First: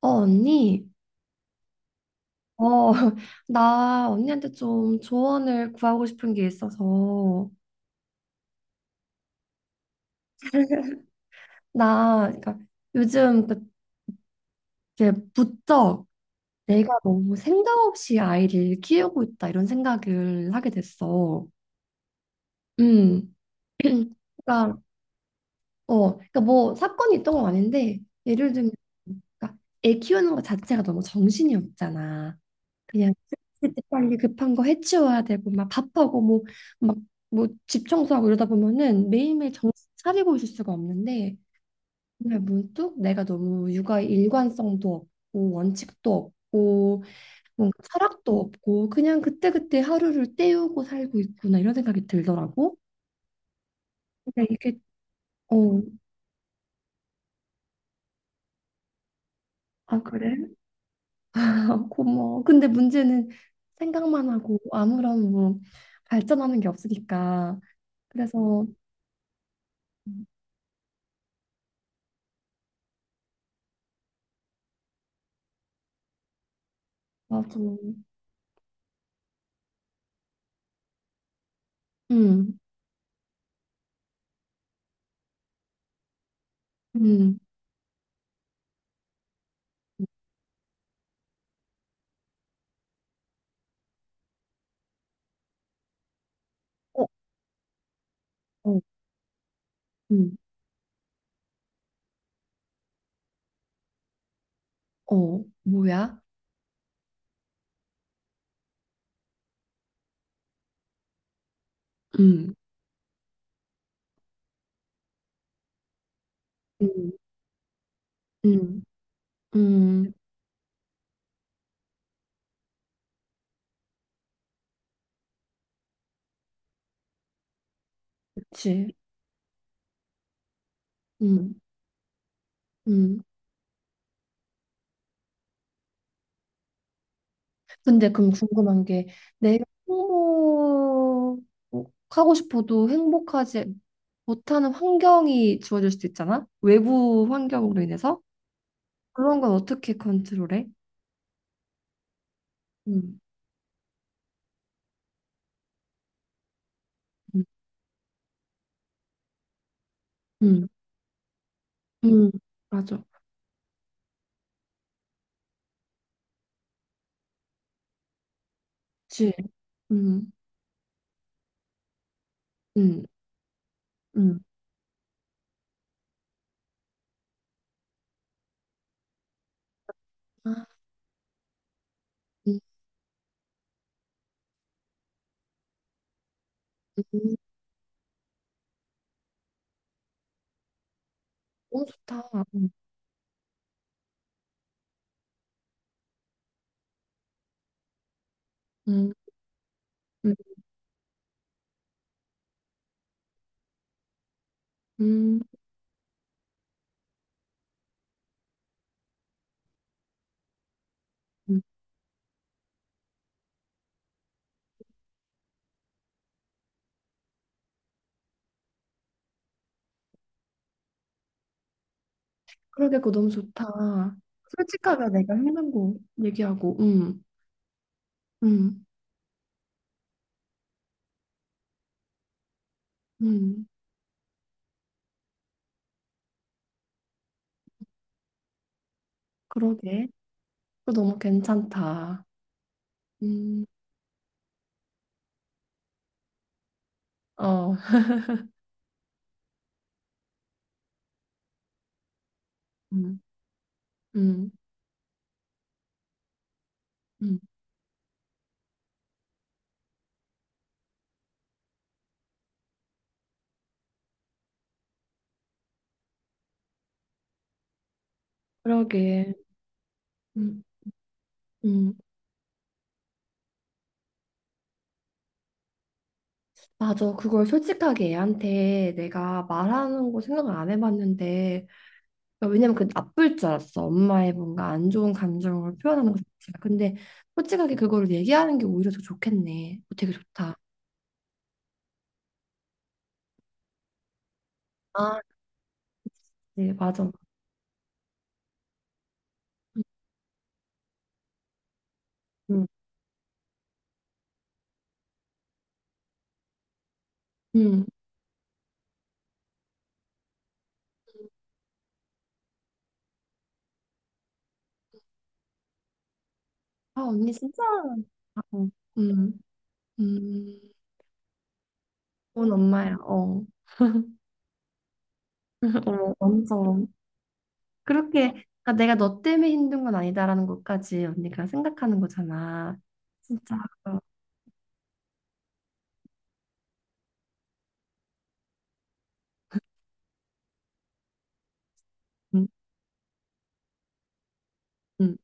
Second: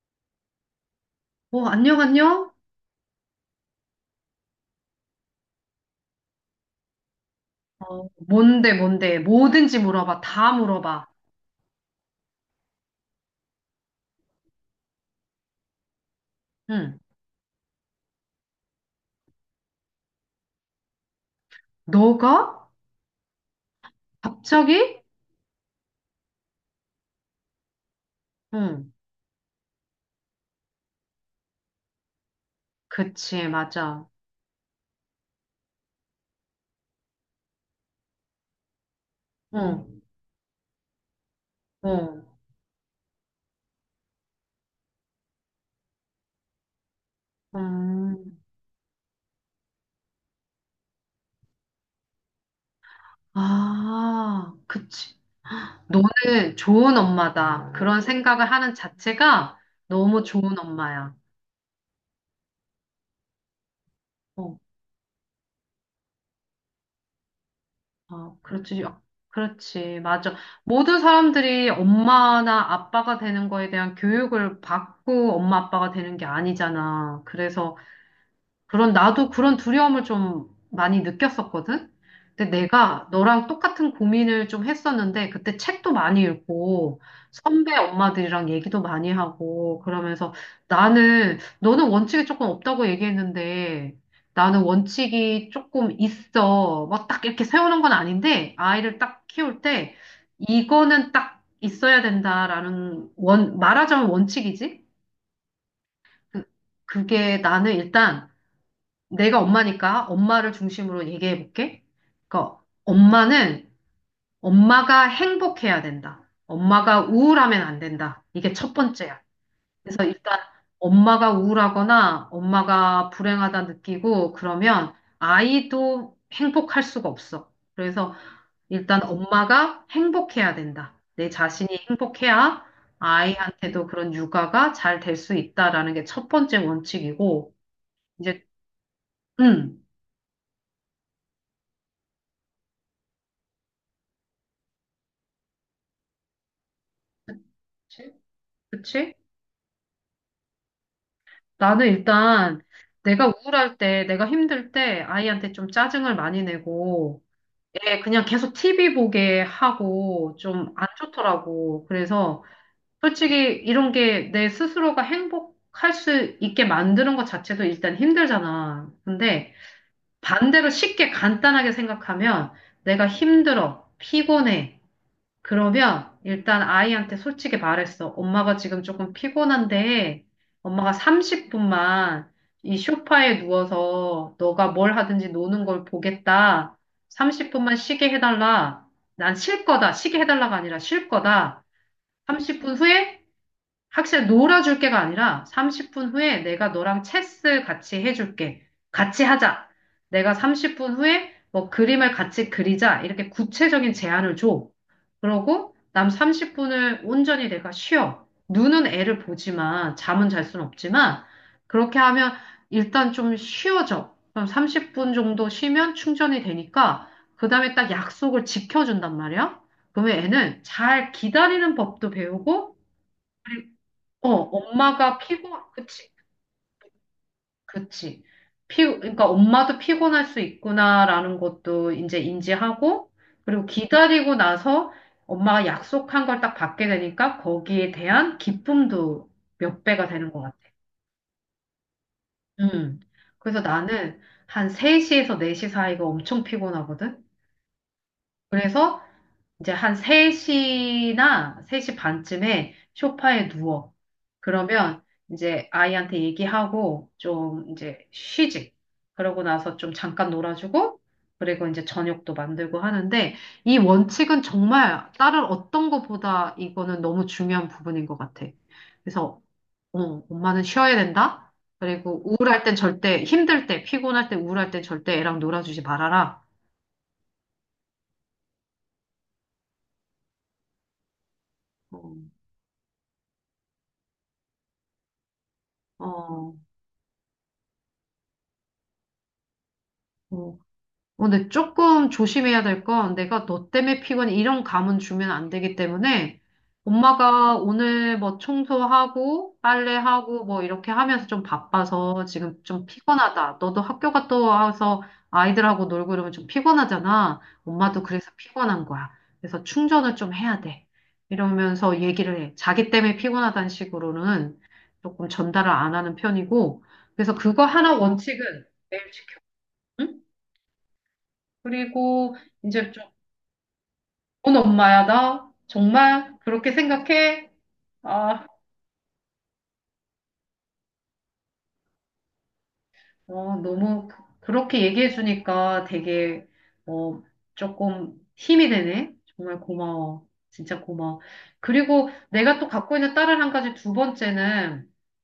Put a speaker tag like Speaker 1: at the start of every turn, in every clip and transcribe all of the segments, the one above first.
Speaker 1: 어, 언니,
Speaker 2: 어, 안녕, 안녕?
Speaker 1: 어, 나 언니한테 좀 조언을 구하고 싶은 게 있어서,
Speaker 2: 어, 뭔데, 뭔데? 뭐든지 물어봐. 다 물어봐.
Speaker 1: 나, 그러니까 요즘 그렇게 부쩍 내가
Speaker 2: 응.
Speaker 1: 너무 생각 없이 아이를 키우고 있다, 이런 생각을 하게 됐어.
Speaker 2: 너가?
Speaker 1: 음, 그러니까,
Speaker 2: 갑자기?
Speaker 1: 어, 그러니까 뭐 사건이 있던 건 아닌데, 예를 들면,
Speaker 2: 응.
Speaker 1: 그러니까 애 키우는 것 자체가 너무 정신이 없잖아. 그냥
Speaker 2: 그치, 맞아.
Speaker 1: 빨리 급한 거 해치워야 되고 막 밥하고 뭐 막 뭐 집 청소하고 이러다 보면은 매일매일 정신
Speaker 2: 응,
Speaker 1: 차리고 있을 수가 없는데
Speaker 2: 응,
Speaker 1: 정말 문득 내가 너무 육아 일관성도 없고 원칙도 없고 뭔가
Speaker 2: 음.
Speaker 1: 철학도 없고 그냥 그때그때 하루를 때우고 살고 있구나 이런 생각이 들더라고. 근데
Speaker 2: 아,
Speaker 1: 이게
Speaker 2: 그치.
Speaker 1: 어,
Speaker 2: 너는 좋은 엄마다. 그런 생각을 하는 자체가
Speaker 1: 아
Speaker 2: 너무
Speaker 1: 그래?
Speaker 2: 좋은 엄마야.
Speaker 1: 고마워. 근데 문제는 생각만 하고
Speaker 2: 어,
Speaker 1: 아무런 뭐 발전하는 게 없으니까
Speaker 2: 아,
Speaker 1: 그래서
Speaker 2: 그렇지. 아, 그렇지, 맞아. 모든 사람들이 엄마나 아빠가 되는 거에 대한 교육을 받고 엄마 아빠가 되는 게 아니잖아.
Speaker 1: 맞아.
Speaker 2: 그래서 그런, 나도 그런 두려움을 좀 많이 느꼈었거든? 근데
Speaker 1: 음,
Speaker 2: 내가 너랑 똑같은 고민을 좀 했었는데, 그때 책도 많이 읽고,
Speaker 1: 음,
Speaker 2: 선배 엄마들이랑 얘기도 많이 하고, 그러면서 나는, 너는 원칙이 조금 없다고 얘기했는데, 나는 원칙이 조금 있어.
Speaker 1: 어,
Speaker 2: 막 딱 이렇게 세우는 건 아닌데,
Speaker 1: 어,
Speaker 2: 아이를 딱 키울 때,
Speaker 1: 음,
Speaker 2: 이거는 딱 있어야 된다라는 원, 말하자면 원칙이지?
Speaker 1: 어, 뭐야?
Speaker 2: 그- 그게 나는 일단, 내가 엄마니까 엄마를 중심으로 얘기해 볼게.
Speaker 1: 음,
Speaker 2: 그러니까 엄마는 엄마가 행복해야 된다. 엄마가
Speaker 1: 음,
Speaker 2: 우울하면 안 된다. 이게 첫
Speaker 1: 음,
Speaker 2: 번째야. 그래서
Speaker 1: 음,
Speaker 2: 일단 엄마가 우울하거나 엄마가 불행하다 느끼고 그러면 아이도 행복할 수가 없어. 그래서
Speaker 1: 그치.
Speaker 2: 일단 엄마가 행복해야 된다. 내
Speaker 1: 음,
Speaker 2: 자신이 행복해야
Speaker 1: 음.
Speaker 2: 아이한테도 그런 육아가 잘 될 수 있다라는 게 첫 번째 원칙이고
Speaker 1: 근데 그럼
Speaker 2: 이제
Speaker 1: 궁금한 게 내가
Speaker 2: 음.
Speaker 1: 행복하고 싶어도 행복하지 못하는 환경이 주어질 수도 있잖아? 외부 환경으로
Speaker 2: 그치?
Speaker 1: 인해서?
Speaker 2: 그치?
Speaker 1: 그런 건 어떻게 컨트롤해?
Speaker 2: 나는 일단
Speaker 1: 음,
Speaker 2: 내가 우울할 때, 내가 힘들 때 아이한테 좀 짜증을 많이 내고,
Speaker 1: 음,
Speaker 2: 애 그냥 계속 티비 보게 하고
Speaker 1: 음,
Speaker 2: 좀 안 좋더라고.
Speaker 1: 음,
Speaker 2: 그래서
Speaker 1: 맞아.
Speaker 2: 솔직히 이런 게 내 스스로가 행복할 수 있게 만드는 것 자체도 일단 힘들잖아.
Speaker 1: 그치.
Speaker 2: 근데
Speaker 1: 음,
Speaker 2: 반대로 쉽게 간단하게 생각하면
Speaker 1: 음,
Speaker 2: 내가 힘들어,
Speaker 1: 음.
Speaker 2: 피곤해. 그러면 일단 아이한테 솔직히 말했어. 엄마가 지금 조금 피곤한데
Speaker 1: 아,
Speaker 2: 엄마가 30분만
Speaker 1: 음,
Speaker 2: 이 소파에 누워서 너가 뭘 하든지 노는 걸 보겠다.
Speaker 1: 음.
Speaker 2: 30분만 쉬게 해달라. 난 쉴 거다. 쉬게 해달라가 아니라 쉴 거다.
Speaker 1: 너무 좋다. 음.
Speaker 2: 30분 후에 학생 놀아줄 게가 아니라 30분 후에 내가 너랑 체스 같이 해줄게.
Speaker 1: 음.
Speaker 2: 같이 하자.
Speaker 1: 음,
Speaker 2: 내가 30분 후에 뭐 그림을 같이 그리자. 이렇게 구체적인 제안을 줘.
Speaker 1: 음,
Speaker 2: 그러고 남 30분을 온전히 내가 쉬어. 눈은 애를 보지만 잠은 잘 수는 없지만
Speaker 1: 음.
Speaker 2: 그렇게 하면 일단 좀 쉬어져. 그럼 30분 정도 쉬면 충전이 되니까 그다음에 딱 약속을 지켜준단 말이야. 그러면 애는 잘 기다리는 법도 배우고
Speaker 1: 그러게 그거 너무 좋다. 솔직하게 내가 힘든 거
Speaker 2: 그치,
Speaker 1: 얘기하고,
Speaker 2: 그치.
Speaker 1: 음,
Speaker 2: 그러니까 엄마도 피곤할 수 있구나라는 것도 이제 인지하고, 그리고
Speaker 1: 음,
Speaker 2: 기다리고 나서 엄마가 약속한 걸 딱 받게 되니까 거기에 대한 기쁨도 몇 배가
Speaker 1: 그러게.
Speaker 2: 되는 것 같아.
Speaker 1: 그거 너무 괜찮다.
Speaker 2: 음. 그래서
Speaker 1: 음,
Speaker 2: 나는 한 3시에서 4시 사이가 엄청 피곤하거든.
Speaker 1: 어,
Speaker 2: 그래서 이제 한 3시나 3시 반쯤에
Speaker 1: 음,
Speaker 2: 소파에 누워.
Speaker 1: 음,
Speaker 2: 그러면 이제 아이한테 얘기하고
Speaker 1: 음,
Speaker 2: 좀 이제 쉬지. 그러고 나서 좀 잠깐 놀아주고, 그리고 이제 저녁도 만들고 하는데, 이 원칙은 정말 다른 어떤 것보다 이거는 너무 중요한 부분인 것 같아.
Speaker 1: 그러게.
Speaker 2: 그래서, 어,
Speaker 1: 음,
Speaker 2: 엄마는 쉬어야 된다.
Speaker 1: 음,
Speaker 2: 그리고 우울할 땐 절대, 힘들 때, 피곤할 때, 우울할 땐 절대 애랑 놀아주지 말아라.
Speaker 1: 맞아. 그걸 솔직하게 애한테 내가 말하는 거 생각을 안 해봤는데,
Speaker 2: 어,
Speaker 1: 그러니까 왜냐면 그 나쁠 줄 알았어. 엄마의 뭔가 안 좋은 감정을 표현하는 것
Speaker 2: 어,
Speaker 1: 자체가. 근데 솔직하게 그거를 얘기하는 게 오히려 더 좋겠네. 어, 되게
Speaker 2: 어,
Speaker 1: 좋다.
Speaker 2: 어, 근데 조금 조심해야 될 건 내가 너 때문에 피곤해 이런 감은
Speaker 1: 아,
Speaker 2: 주면 안 되기 때문에
Speaker 1: 네, 맞아.
Speaker 2: 엄마가 오늘 뭐 청소하고 빨래하고 뭐 이렇게 하면서 좀 바빠서 지금
Speaker 1: 음,
Speaker 2: 좀 피곤하다. 너도 학교 갔다 와서 아이들하고 놀고 이러면 좀 피곤하잖아.
Speaker 1: 음.
Speaker 2: 엄마도 그래서 피곤한 거야. 그래서 충전을 좀 해야 돼. 이러면서 얘기를 해. 자기 때문에 피곤하다는 식으로는 조금 전달을 안 하는 편이고.
Speaker 1: 아, 언니
Speaker 2: 그래서
Speaker 1: 진짜.
Speaker 2: 그거 하나 원칙은
Speaker 1: 어,
Speaker 2: 매일 지켜.
Speaker 1: 음, 음.
Speaker 2: 응? 그리고
Speaker 1: 좋은
Speaker 2: 이제
Speaker 1: 엄마야.
Speaker 2: 좀,
Speaker 1: 어.
Speaker 2: 넌 엄마야, 나?
Speaker 1: 어,
Speaker 2: 정말? 그렇게
Speaker 1: 완전.
Speaker 2: 생각해?
Speaker 1: 그렇게,
Speaker 2: 아,
Speaker 1: 아, 내가 너 때문에 힘든 건 아니다라는 것까지 언니가 생각하는 거잖아. 진짜.
Speaker 2: 어,
Speaker 1: 어,
Speaker 2: 너무, 그렇게 얘기해주니까 되게, 어, 조금 힘이 되네? 정말 고마워. 진짜 고마워. 그리고
Speaker 1: 음,
Speaker 2: 내가 또 갖고 있는 딸을 한 가지 두 번째는
Speaker 1: 음,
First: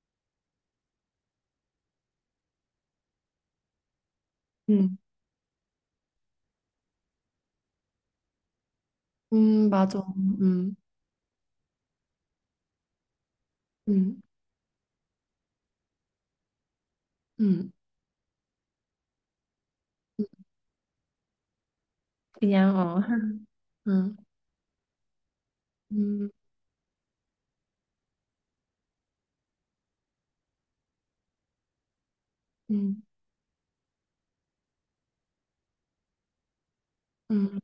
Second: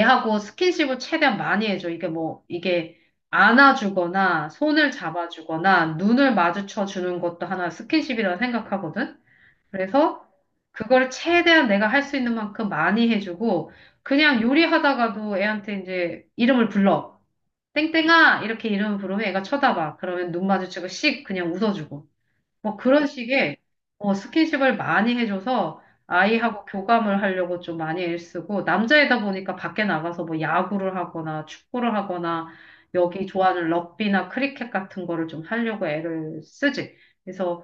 Speaker 2: 애하고 스킨십을 최대한 많이 해줘. 이게 뭐, 이게 안아주거나 손을
Speaker 1: 음.
Speaker 2: 잡아주거나 눈을 마주쳐 주는 것도 하나 스킨십이라 생각하거든?
Speaker 1: 맞아.
Speaker 2: 그래서
Speaker 1: 음,
Speaker 2: 그걸 최대한 내가 할 수 있는 만큼 많이 해주고
Speaker 1: 음,
Speaker 2: 그냥 요리하다가도 애한테 이제 이름을 불러.
Speaker 1: 음.
Speaker 2: 땡땡아 이렇게 이름을 부르면 애가 쳐다봐. 그러면 눈 마주치고 씩 그냥 웃어주고.
Speaker 1: 그냥,
Speaker 2: 뭐
Speaker 1: 어.
Speaker 2: 그런 식의 어,
Speaker 1: 음,
Speaker 2: 스킨십을 많이 해줘서
Speaker 1: 음,
Speaker 2: 아이하고 교감을 하려고 좀 많이 애쓰고 남자이다 보니까 밖에 나가서 뭐 야구를 하거나 축구를 하거나
Speaker 1: 음,
Speaker 2: 여기 좋아하는 럭비나 크리켓 같은 거를 좀 하려고 애를 쓰지. 그래서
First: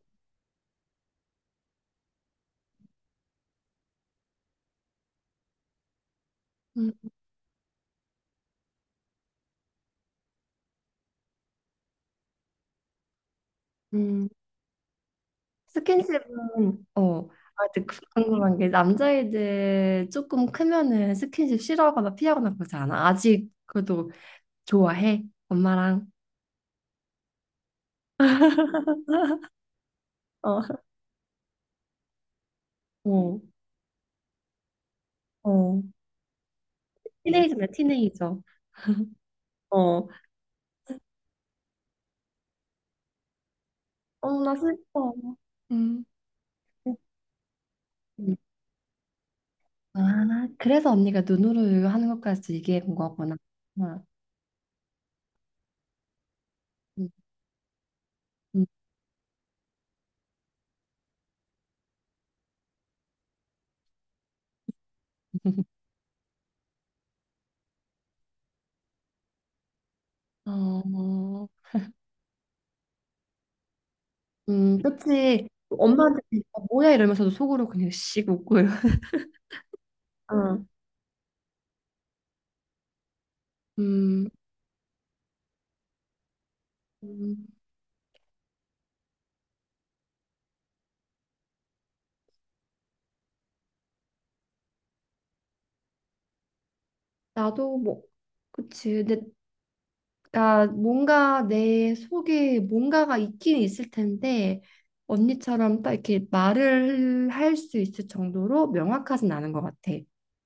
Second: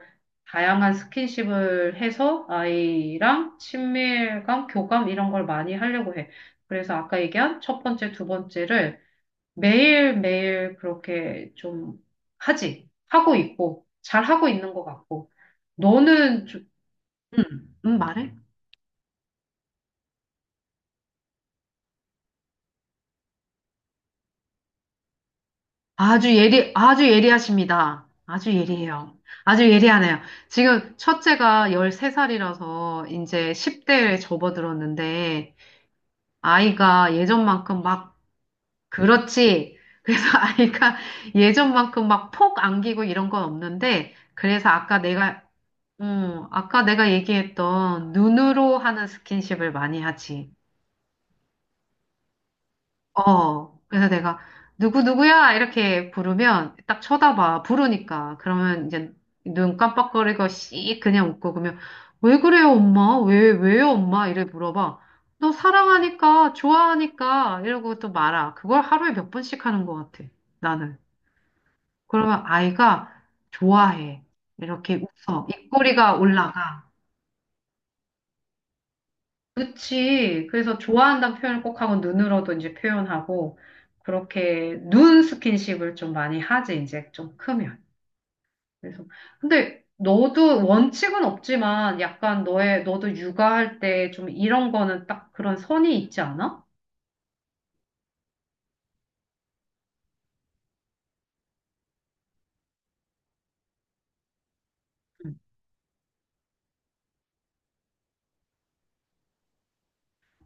Speaker 2: 다양한 스킨십을 해서 아이랑 친밀감, 교감 이런 걸 많이 하려고 해.
Speaker 1: 음,
Speaker 2: 그래서 아까 얘기한 첫 번째, 두 번째를 매일매일 그렇게 좀 하지. 하고 있고, 잘
Speaker 1: 음.
Speaker 2: 하고 있는 것 같고. 너는 좀,
Speaker 1: 스킨십은 어, 아, 근데
Speaker 2: 말해?
Speaker 1: 궁금한 게 남자애들 조금 크면은 스킨십 싫어하거나 피하거나 그러지 않아? 아직 그래도 좋아해? 엄마랑.
Speaker 2: 아주 예리, 아주 예리하십니다. 아주 예리해요. 아주 예리하네요.
Speaker 1: 어,
Speaker 2: 지금 첫째가 13살이라서
Speaker 1: 어,
Speaker 2: 이제 10대에 접어들었는데,
Speaker 1: 어.
Speaker 2: 아이가
Speaker 1: 티네이저네,
Speaker 2: 예전만큼 막,
Speaker 1: 티네이저.
Speaker 2: 그렇지.
Speaker 1: 어,
Speaker 2: 그래서 아이가 예전만큼 막 폭 안기고 이런 건 없는데,
Speaker 1: 어, 나
Speaker 2: 그래서 아까
Speaker 1: 슬퍼.
Speaker 2: 내가
Speaker 1: 음.
Speaker 2: 어, 아까 내가 얘기했던
Speaker 1: 음.
Speaker 2: 눈으로 하는 스킨십을 많이
Speaker 1: 아,
Speaker 2: 하지.
Speaker 1: 그래서 언니가 눈으로 하는 것까지 얘기해 본 거구나.
Speaker 2: 어,
Speaker 1: 아,
Speaker 2: 그래서 내가 누구누구야? 이렇게 부르면 딱
Speaker 1: 음,
Speaker 2: 쳐다봐. 부르니까. 그러면 이제 눈 깜빡거리고 씩 그냥 웃고 그러면 왜 그래요, 엄마? 왜요, 엄마? 이래 물어봐. 너
Speaker 1: 음.
Speaker 2: 사랑하니까, 좋아하니까 이러고 또 말아. 그걸 하루에 몇 번씩 하는 것 같아. 나는.
Speaker 1: 어,
Speaker 2: 그러면 아이가 좋아해. 이렇게 웃어.
Speaker 1: 그치.
Speaker 2: 입꼬리가
Speaker 1: 엄마한테 아,
Speaker 2: 올라가.
Speaker 1: 뭐야 이러면서도 속으로 그냥 씩 웃고요.
Speaker 2: 그치.
Speaker 1: 어.
Speaker 2: 그래서 좋아한다는 표현을 꼭 하고 눈으로도 이제 표현하고
Speaker 1: 음,
Speaker 2: 그렇게 눈 스킨십을 좀 많이 하지 이제 좀
Speaker 1: 음.
Speaker 2: 크면. 그래서 근데 너도 원칙은 없지만 약간 너의 너도 육아할 때 좀 이런 거는 딱 그런 선이 있지 않아?
Speaker 1: 나도 뭐 그치. 근데 나 뭔가 내 속에 뭔가가 있긴 있을 텐데
Speaker 2: 응.
Speaker 1: 언니처럼 딱 이렇게 말을 할 수 있을 정도로 명확하진 않은 것 같아.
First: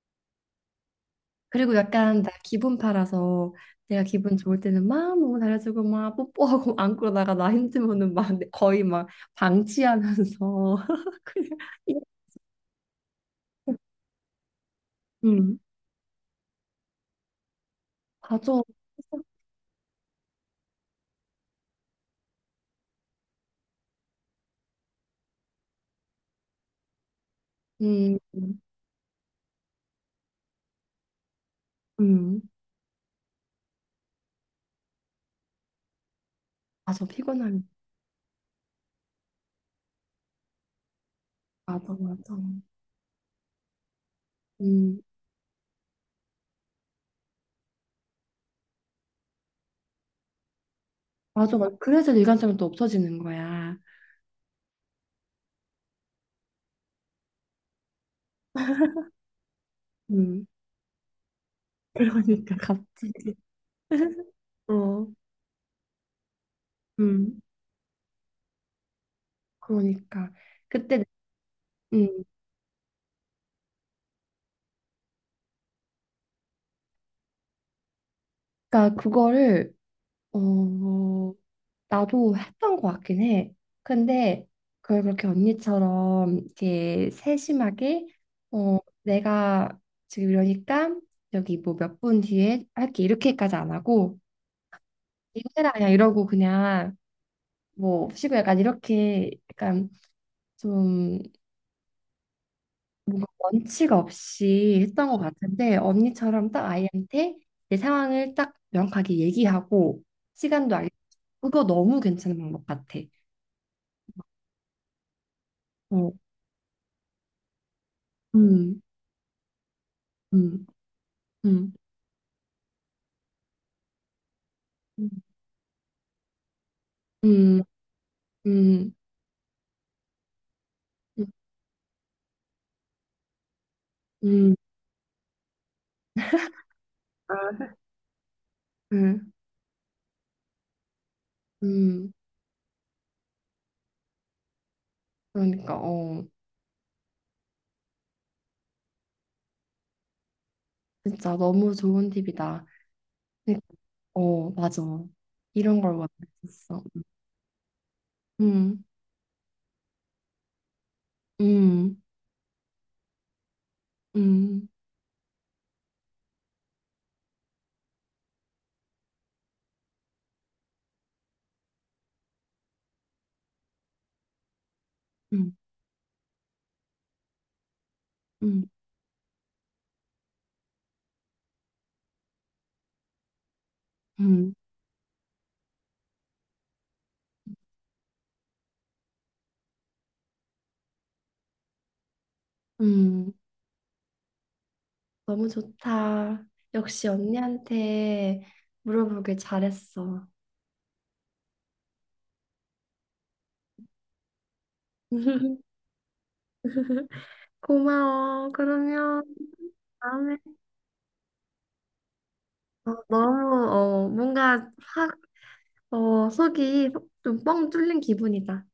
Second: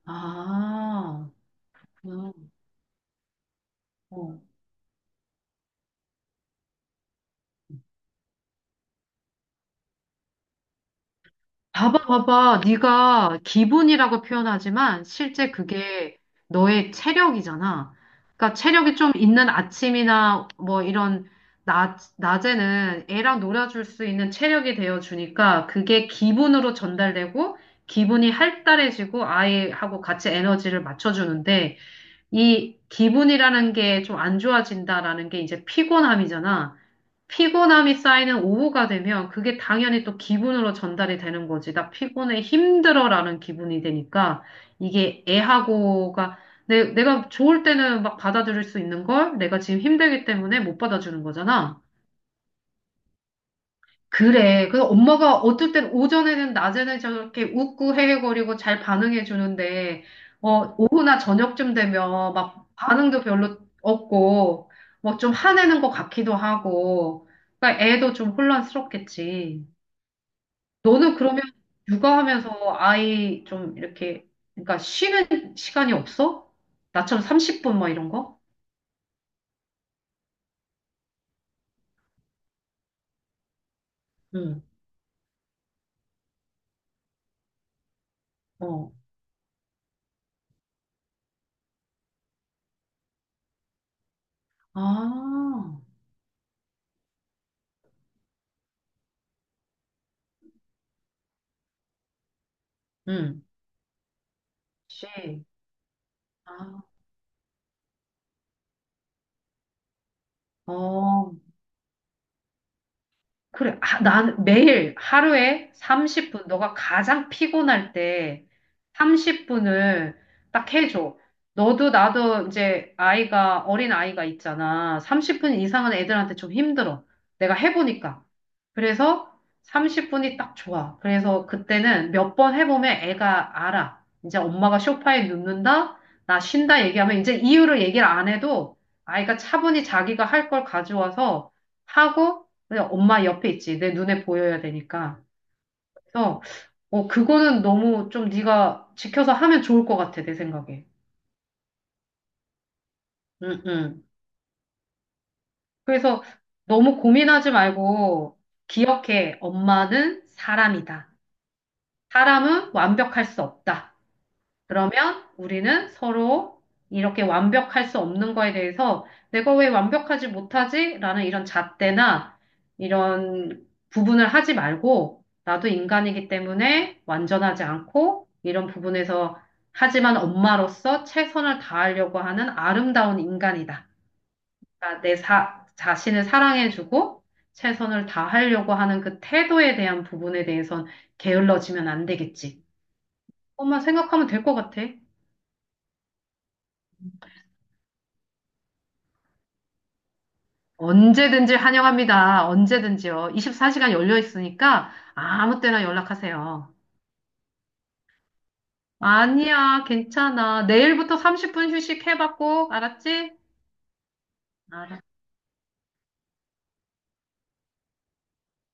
Speaker 2: 아,
Speaker 1: 그리고 약간 나
Speaker 2: 그렇구나.
Speaker 1: 기분 팔아서 내가 기분
Speaker 2: 어.
Speaker 1: 좋을 때는 막 너무 잘해주고 막 뽀뽀하고 안고 나가 나 힘들면은 막 거의 막 방치하면서 그냥 이-
Speaker 2: 봐봐, 봐봐. 네가 기분이라고 표현하지만 실제
Speaker 1: 음
Speaker 2: 그게 너의 체력이잖아. 그러니까
Speaker 1: 맞아
Speaker 2: 체력이 좀 있는 아침이나 뭐 이런 낮에는 애랑 놀아줄 수 있는 체력이 되어 주니까 그게 기분으로 전달되고
Speaker 1: 음,
Speaker 2: 기분이 활달해지고 아이하고 같이 에너지를 맞춰주는데
Speaker 1: 음,
Speaker 2: 이 기분이라는 게 좀 안 좋아진다라는 게 이제 피곤함이잖아.
Speaker 1: 맞아 피곤함
Speaker 2: 피곤함이 쌓이는 오후가 되면 그게 당연히 또 기분으로 전달이 되는 거지. 나
Speaker 1: 맞아 맞아
Speaker 2: 피곤해, 힘들어라는 기분이 되니까
Speaker 1: 음
Speaker 2: 이게 애하고가 내가 좋을 때는 막 받아들일 수 있는 걸 내가 지금 힘들기 때문에 못 받아주는
Speaker 1: 맞아, 맞아.
Speaker 2: 거잖아.
Speaker 1: 그래서 일관성이 또 없어지는 거야.
Speaker 2: 그래. 그래서 엄마가 어떨 땐 오전에는 낮에는 저렇게 웃고 헤헤거리고 잘 반응해 주는데,
Speaker 1: 음.
Speaker 2: 어, 오후나 저녁쯤 되면
Speaker 1: 그러니까
Speaker 2: 막 반응도
Speaker 1: 갑자기.
Speaker 2: 별로 없고,
Speaker 1: 어,
Speaker 2: 뭐 좀 화내는 것 같기도 하고,
Speaker 1: 음.
Speaker 2: 그러니까 애도 좀 혼란스럽겠지.
Speaker 1: 그러니까 그때,
Speaker 2: 너는 그러면
Speaker 1: 음.
Speaker 2: 육아하면서 아이 좀 이렇게, 그러니까 쉬는 시간이 없어? 나처럼 30분 뭐 이런 거?
Speaker 1: 그러니까 그거를 어 나도 했던 것 같긴 해. 근데
Speaker 2: 응,
Speaker 1: 그걸 그렇게 언니처럼 이렇게 세심하게 어
Speaker 2: 어.
Speaker 1: 내가 지금 이러니까 여기 뭐 몇 분 뒤에 할게 이렇게까지 안 하고 이거 해라
Speaker 2: 아,
Speaker 1: 그냥 이러고 그냥 뭐 쉬고 약간 이렇게 약간 좀 뭔가
Speaker 2: 응,
Speaker 1: 원칙 없이 했던 것
Speaker 2: 씨.
Speaker 1: 같은데 언니처럼 딱
Speaker 2: 아,
Speaker 1: 아이한테 내 상황을 딱 명확하게 얘기하고 시간도 알려.
Speaker 2: 어.
Speaker 1: 그거 너무 괜찮은 방법 같아.
Speaker 2: 그래. 아, 난 매일 하루에
Speaker 1: 어,
Speaker 2: 30분, 너가 가장 피곤할 때
Speaker 1: 음,
Speaker 2: 30분을
Speaker 1: 음,
Speaker 2: 딱 해줘.
Speaker 1: 음,
Speaker 2: 너도 나도 이제 아이가, 어린 아이가 있잖아.
Speaker 1: 음,
Speaker 2: 30분 이상은 애들한테 좀 힘들어. 내가
Speaker 1: 음,
Speaker 2: 해보니까.
Speaker 1: 음,
Speaker 2: 그래서 30분이 딱 좋아.
Speaker 1: 음,
Speaker 2: 그래서 그때는 몇 번 해보면 애가 알아. 이제
Speaker 1: 음,
Speaker 2: 엄마가 소파에 눕는다? 나 쉰다 얘기하면 이제
Speaker 1: 아,
Speaker 2: 이유를 얘기를 안 해도
Speaker 1: 음,
Speaker 2: 아이가 차분히 자기가 할 걸 가져와서
Speaker 1: 음.
Speaker 2: 하고 그냥 엄마 옆에 있지. 내 눈에 보여야 되니까.
Speaker 1: 그러니까 어,
Speaker 2: 그래서 어 그거는 너무 좀 네가 지켜서 하면 좋을 것 같아 내 생각에.
Speaker 1: 진짜 너무 좋은 팁이다.
Speaker 2: 응,
Speaker 1: 그러니까,
Speaker 2: 응.
Speaker 1: 어, 맞아. 이런 걸
Speaker 2: 그래서
Speaker 1: 원했었어.
Speaker 2: 너무 고민하지 말고
Speaker 1: 음,
Speaker 2: 기억해. 엄마는 사람이다.
Speaker 1: 음,
Speaker 2: 사람은 완벽할 수 없다.
Speaker 1: 음,
Speaker 2: 그러면 우리는 서로 이렇게 완벽할 수 없는 거에 대해서 내가 왜 완벽하지 못하지? 라는 이런 잣대나 이런 부분을 하지 말고
Speaker 1: 음,
Speaker 2: 나도 인간이기 때문에 완전하지 않고
Speaker 1: 음,
Speaker 2: 이런 부분에서 하지만 엄마로서 최선을 다하려고 하는 아름다운 인간이다.
Speaker 1: 음,
Speaker 2: 그러니까 내 자신을 사랑해주고 최선을 다하려고 하는 그 태도에 대한 부분에 대해선 게을러지면 안 되겠지.
Speaker 1: 음.
Speaker 2: 엄마 생각하면 될 것 같아.
Speaker 1: 너무 좋다. 역시 언니한테 물어보길 잘했어.
Speaker 2: 언제든지 환영합니다. 언제든지요. 24시간 열려 있으니까 아무 때나 연락하세요.
Speaker 1: 아,
Speaker 2: 아니야,
Speaker 1: 다음에
Speaker 2: 괜찮아. 내일부터 30분 휴식해봤고,
Speaker 1: 어,
Speaker 2: 알았지?
Speaker 1: 너무 어, 뭔가
Speaker 2: 알았.
Speaker 1: 확 어, 속이 좀 뻥 뚫린 기분이다.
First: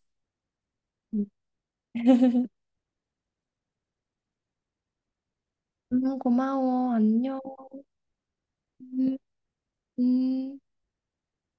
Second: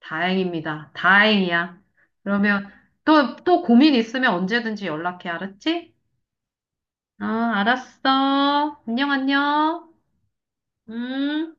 Speaker 2: 다행입니다.
Speaker 1: 음,
Speaker 2: 다행이야. 그러면 또, 또 고민 있으면 언제든지 연락해, 알았지?
Speaker 1: 무 고마워.
Speaker 2: 어,
Speaker 1: 안녕.
Speaker 2: 알았어. 안녕,
Speaker 1: 음.
Speaker 2: 안녕.
Speaker 1: 음.
Speaker 2: 음.